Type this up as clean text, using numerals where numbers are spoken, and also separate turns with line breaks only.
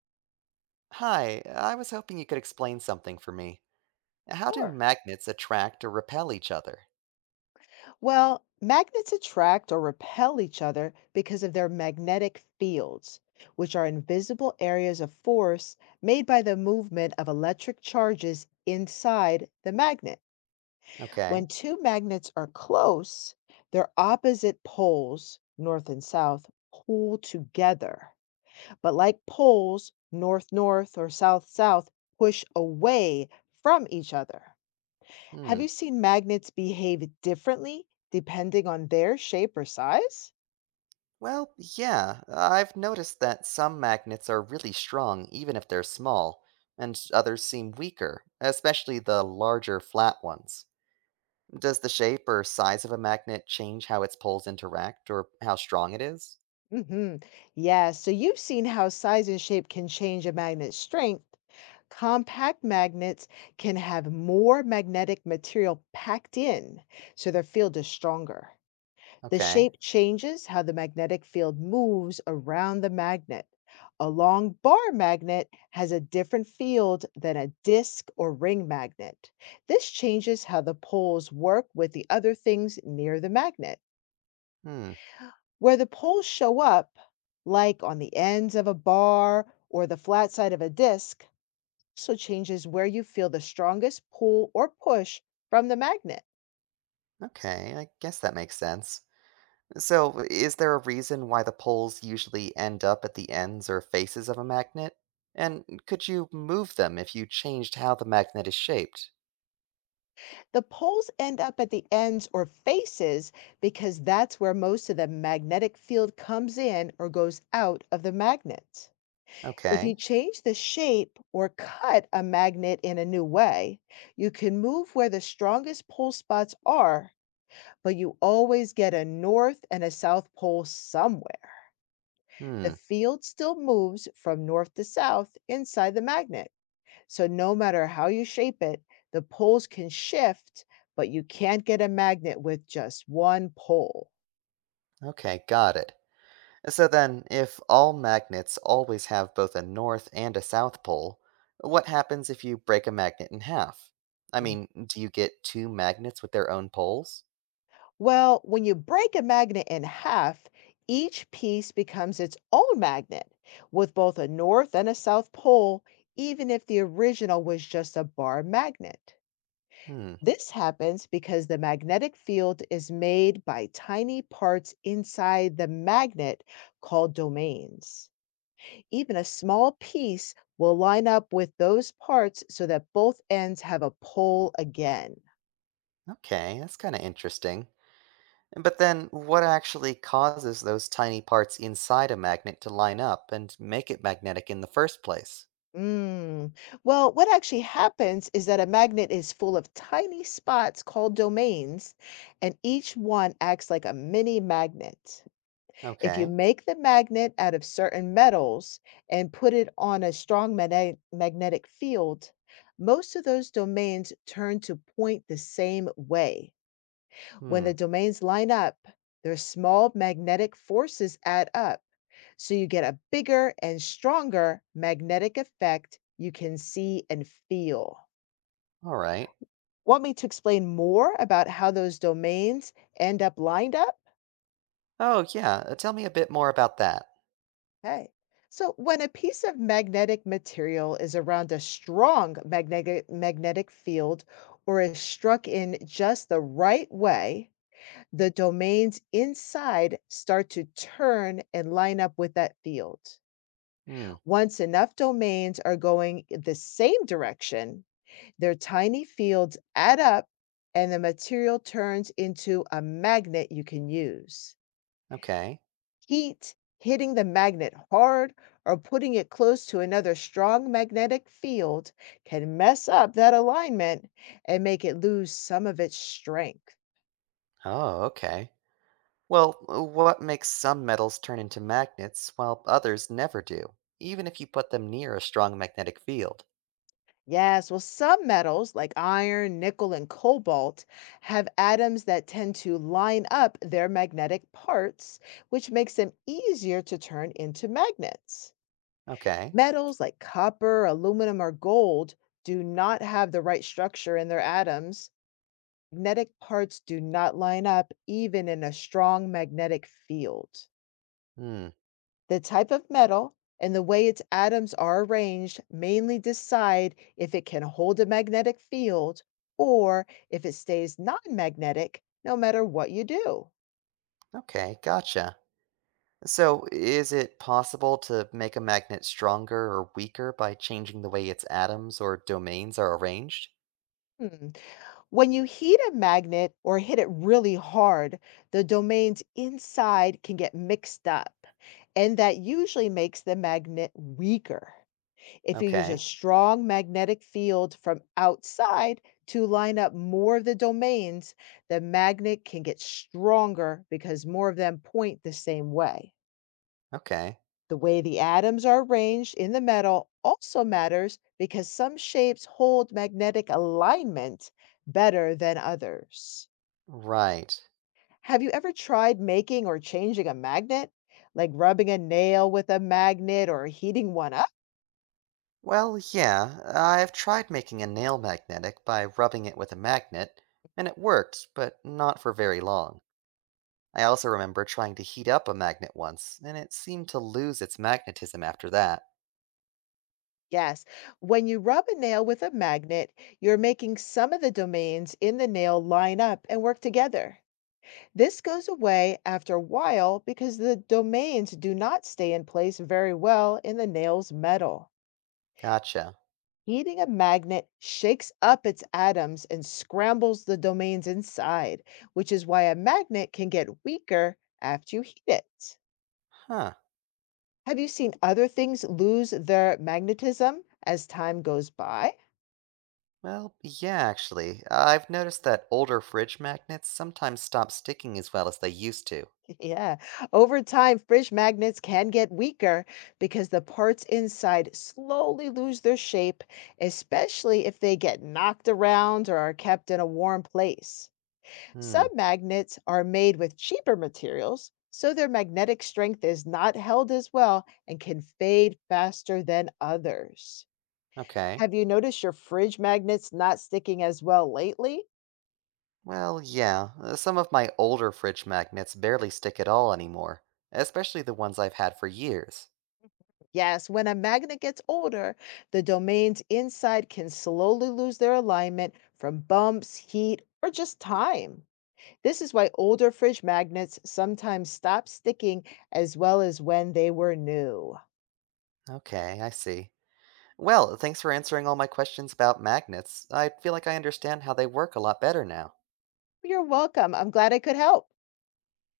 Hi, I was hoping you could explain something for me. How do
Sure.
magnets attract or repel each other?
Well, magnets attract or repel each other because of their magnetic fields, which are invisible areas of force made by the movement of electric charges inside the magnet. When
Okay.
two magnets are close, their opposite poles, north and south, pull together. But like poles, north north or south south, push away from each other. Have
Hmm.
you seen magnets behave differently depending on their shape or size?
Well, yeah, I've noticed that some magnets are really strong even if they're small, and others seem weaker, especially the larger flat ones. Does the shape or size of a magnet change how its poles interact or how strong it is?
Hmm. Yeah, so you've seen how size and shape can change a magnet's strength. Compact magnets can have more magnetic material packed in, so their field is stronger. The
Okay.
shape changes how the magnetic field moves around the magnet. A long bar magnet has a different field than a disc or ring magnet. This changes how the poles work with the other things near the magnet.
Hmm.
Where the poles show up, like on the ends of a bar or the flat side of a disc, also changes where you feel the strongest pull or push from the magnet.
Okay, I guess that makes sense. So, is there a reason why the poles usually end up at the ends or faces of a magnet? And could you move them if you changed how the magnet is shaped?
The poles end up at the ends or faces because that's where most of the magnetic field comes in or goes out of the magnet. If
Okay.
you change the shape or cut a magnet in a new way, you can move where the strongest pole spots are, but you always get a north and a south pole somewhere. The
Hmm.
field still moves from north to south inside the magnet. So no matter how you shape it, the poles can shift, but you can't get a magnet with just one pole.
Okay, got it. So then, if all magnets always have both a north and a south pole, what happens if you break a magnet in half? I
Mm.
mean, do you get two magnets with their own poles?
Well, when you break a magnet in half, each piece becomes its own magnet with both a north and a south pole, even if the original was just a bar magnet.
Hmm.
This happens because the magnetic field is made by tiny parts inside the magnet called domains. Even a small piece will line up with those parts so that both ends have a pole again.
Okay, that's kind of interesting. But then, what actually causes those tiny parts inside a magnet to line up and make it magnetic in the first place?
Mm. Well, what actually happens is that a magnet is full of tiny spots called domains, and each one acts like a mini magnet. If you
Okay.
make the magnet out of certain metals and put it on a strong magnetic field, most of those domains turn to point the same way. When
Hmm.
the domains line up, their small magnetic forces add up, so you get a bigger and stronger magnetic effect you can see and feel.
All right.
Want me to explain more about how those domains end up lined up?
Oh, yeah. Tell me a bit more about that.
Okay. So, when a piece of magnetic material is around a strong magnetic field or is struck in just the right way, the domains inside start to turn and line up with that field.
Hmm.
Once enough domains are going the same direction, their tiny fields add up and the material turns into a magnet you can use.
Okay.
Heat, hitting the magnet hard, or putting it close to another strong magnetic field can mess up that alignment and make it lose some of its strength.
Oh, okay. Well, what makes some metals turn into magnets while others never do, even if you put them near a strong magnetic field?
Yes, well, some metals like iron, nickel, and cobalt have atoms that tend to line up their magnetic parts, which makes them easier to turn into magnets.
Okay.
Metals like copper, aluminum, or gold do not have the right structure in their atoms. Magnetic parts do not line up even in a strong magnetic field.
Hmm.
The type of metal and the way its atoms are arranged mainly decide if it can hold a magnetic field or if it stays non-magnetic no matter what you do.
Okay. Gotcha. So, is it possible to make a magnet stronger or weaker by changing the way its atoms or domains are arranged?
Hmm. When you heat a magnet or hit it really hard, the domains inside can get mixed up, and that usually makes the magnet weaker. If you use a
Okay,
strong magnetic field from outside to line up more of the domains, the magnet can get stronger because more of them point the same way.
okay,
The way the atoms are arranged in the metal also matters because some shapes hold magnetic alignment better than others.
right.
Have you ever tried making or changing a magnet? Like rubbing a nail with a magnet or heating one up?
Well, yeah, I've tried making a nail magnetic by rubbing it with a magnet, and it worked, but not for very long. I also remember trying to heat up a magnet once, and it seemed to lose its magnetism after that.
Yes. When you rub a nail with a magnet, you're making some of the domains in the nail line up and work together. This goes away after a while because the domains do not stay in place very well in the nail's metal.
Gotcha.
Heating a magnet shakes up its atoms and scrambles the domains inside, which is why a magnet can get weaker after you heat it.
Huh.
Have you seen other things lose their magnetism as time goes by?
Well, yeah, actually, I've noticed that older fridge magnets sometimes stop sticking as well as they used to.
Yeah. Over time, fridge magnets can get weaker because the parts inside slowly lose their shape, especially if they get knocked around or are kept in a warm place. Some
Hmm,
magnets are made with cheaper materials, so their magnetic strength is not held as well and can fade faster than others.
okay.
Have you noticed your fridge magnets not sticking as well lately?
Well, yeah, some of my older fridge magnets barely stick at all anymore, especially the ones I've had for years.
Yes, when a magnet gets older, the domains inside can slowly lose their alignment from bumps, heat, or just time. This is why older fridge magnets sometimes stop sticking as well as when they were new.
Okay, I see. Well, thanks for answering all my questions about magnets. I feel like I understand how they work a lot better now.
You're welcome. I'm glad I could help.